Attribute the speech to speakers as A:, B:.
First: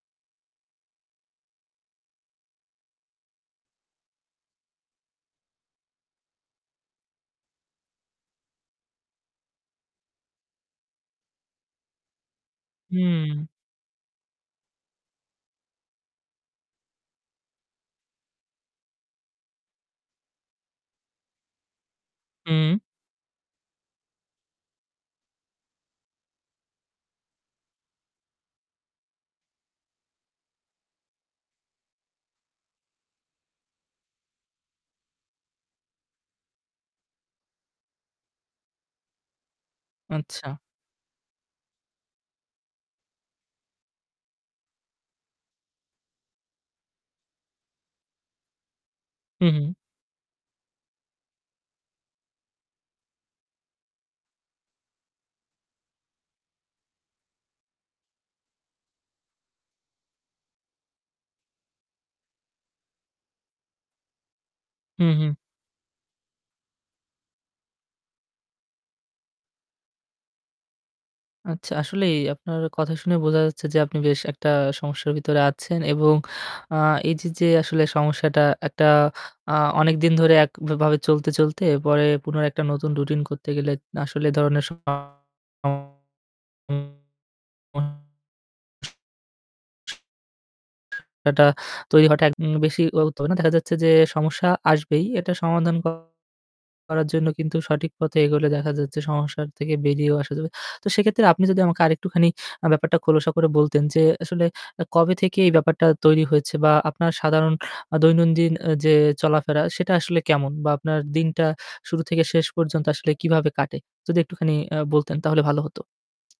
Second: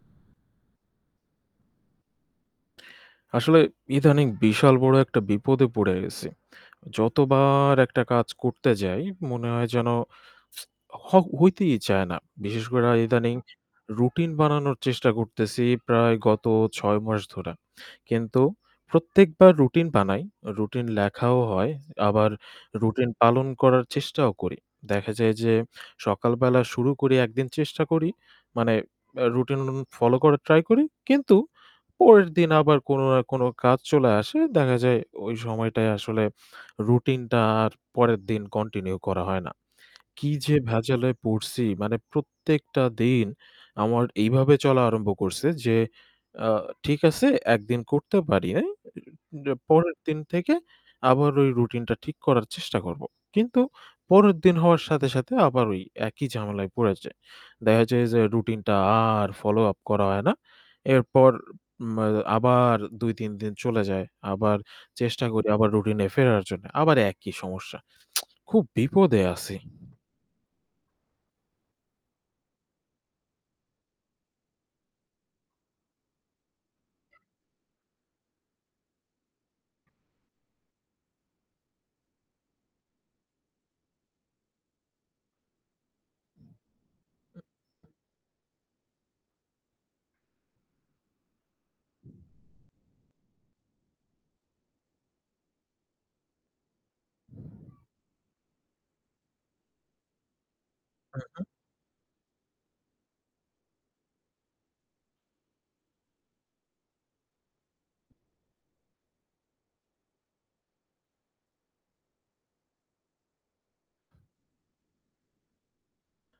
A: আসলে ইদানিং বিশাল বড় একটা বিপদে পড়ে গেছি। যতবার একটা কাজ করতে যাই মনে হয় যেন হ হইতেই চায় না। বিশেষ কইরা ইদানিং
B: হুম।
A: routine বানানোর চেষ্টা করতেছি প্রায় গত ৬ মাস ধরে। কিন্তু প্রত্যেকবার routine বানাই, routine লেখাও হয় আবার
B: হুম।
A: routine পালন করার চেষ্টাও করি। দেখা যায় যে সকালবেলা শুরু করি, একদিন চেষ্টা করি মানে অ্যা routine follow করার try করি। কিন্তু পরের দিন আবার কোনো না কোনো কাজ চলে আসে। দেখা যায় ওই সময়টায় আসলে routine টা আর পরের দিন continue করা হয় না। কি
B: আচ্ছা।
A: যে ভেজালে পড়ছি! মানে প্রত্যেকটা দিন আমার এইভাবে চলা আরম্ভ করছে যে, আ ঠিক আছে, ১ দিন করতে পারি নাই। এ
B: হু,
A: এ
B: হু।
A: পরের দিন থেকে আবার ওই routine টা ঠিক করার চেষ্টা করব। কিন্তু পরের দিন হওয়ার সাথে, সাথে আবার ওই একই ঝামেলায় পড়ে যাই। দেখা যায় যে routine টা আর follow up করা হয় না। এরপর, উম আ আবার ২-৩ দিন চলে যায়। আবার
B: হু,
A: চেষ্টা
B: হু।
A: করি আবার routine-এ ফেরার জন্য। আবার একই সমস্যা। খুব বিপদে আছি।
B: আচ্ছা। আসলেই আপনার কথা শুনে বোঝা যাচ্ছে যে আপনি বেশ একটা সমস্যার ভিতরে আছেন এবং আ এই যে আসলে সমস্যাটা একটা আ অনেকদিন ধরে একভাবে চলতে, চলতে পরে পুনরায় একটা নতুন routine করতে গেলে আসলে এই ধরনের সমস্যাটা তৈরি হওয়াটা একদম বেশি [unintelligible] হবে না। দেখা যাচ্ছে যে সমস্যা আসবেই, এটা সমাধান করার জন্য কিন্তু সঠিক পথে এগোলে দেখা যাচ্ছে সমস্যার থেকে বেরিয়েও আসা যাবে। তো
A: হু,
B: সেক্ষেত্রে
A: হু।
B: আপনি যদি আমাকে আরেকটুখানি অ্যা ব্যাপারটা খোলসা করে বলতেন যে আসলে অ্যা কবে থেকে এই ব্যাপারটা তৈরি হয়েছে বা আপনার সাধারণ আ দৈনন্দিন অ্যা যে চলাফেরা সেটা আসলে কেমন বা আপনার দিনটা শুরু থেকে শেষ পর্যন্ত আসলে কিভাবে কাটে? যদি একটুখানি আ বলতেন তাহলে ভালো হতো।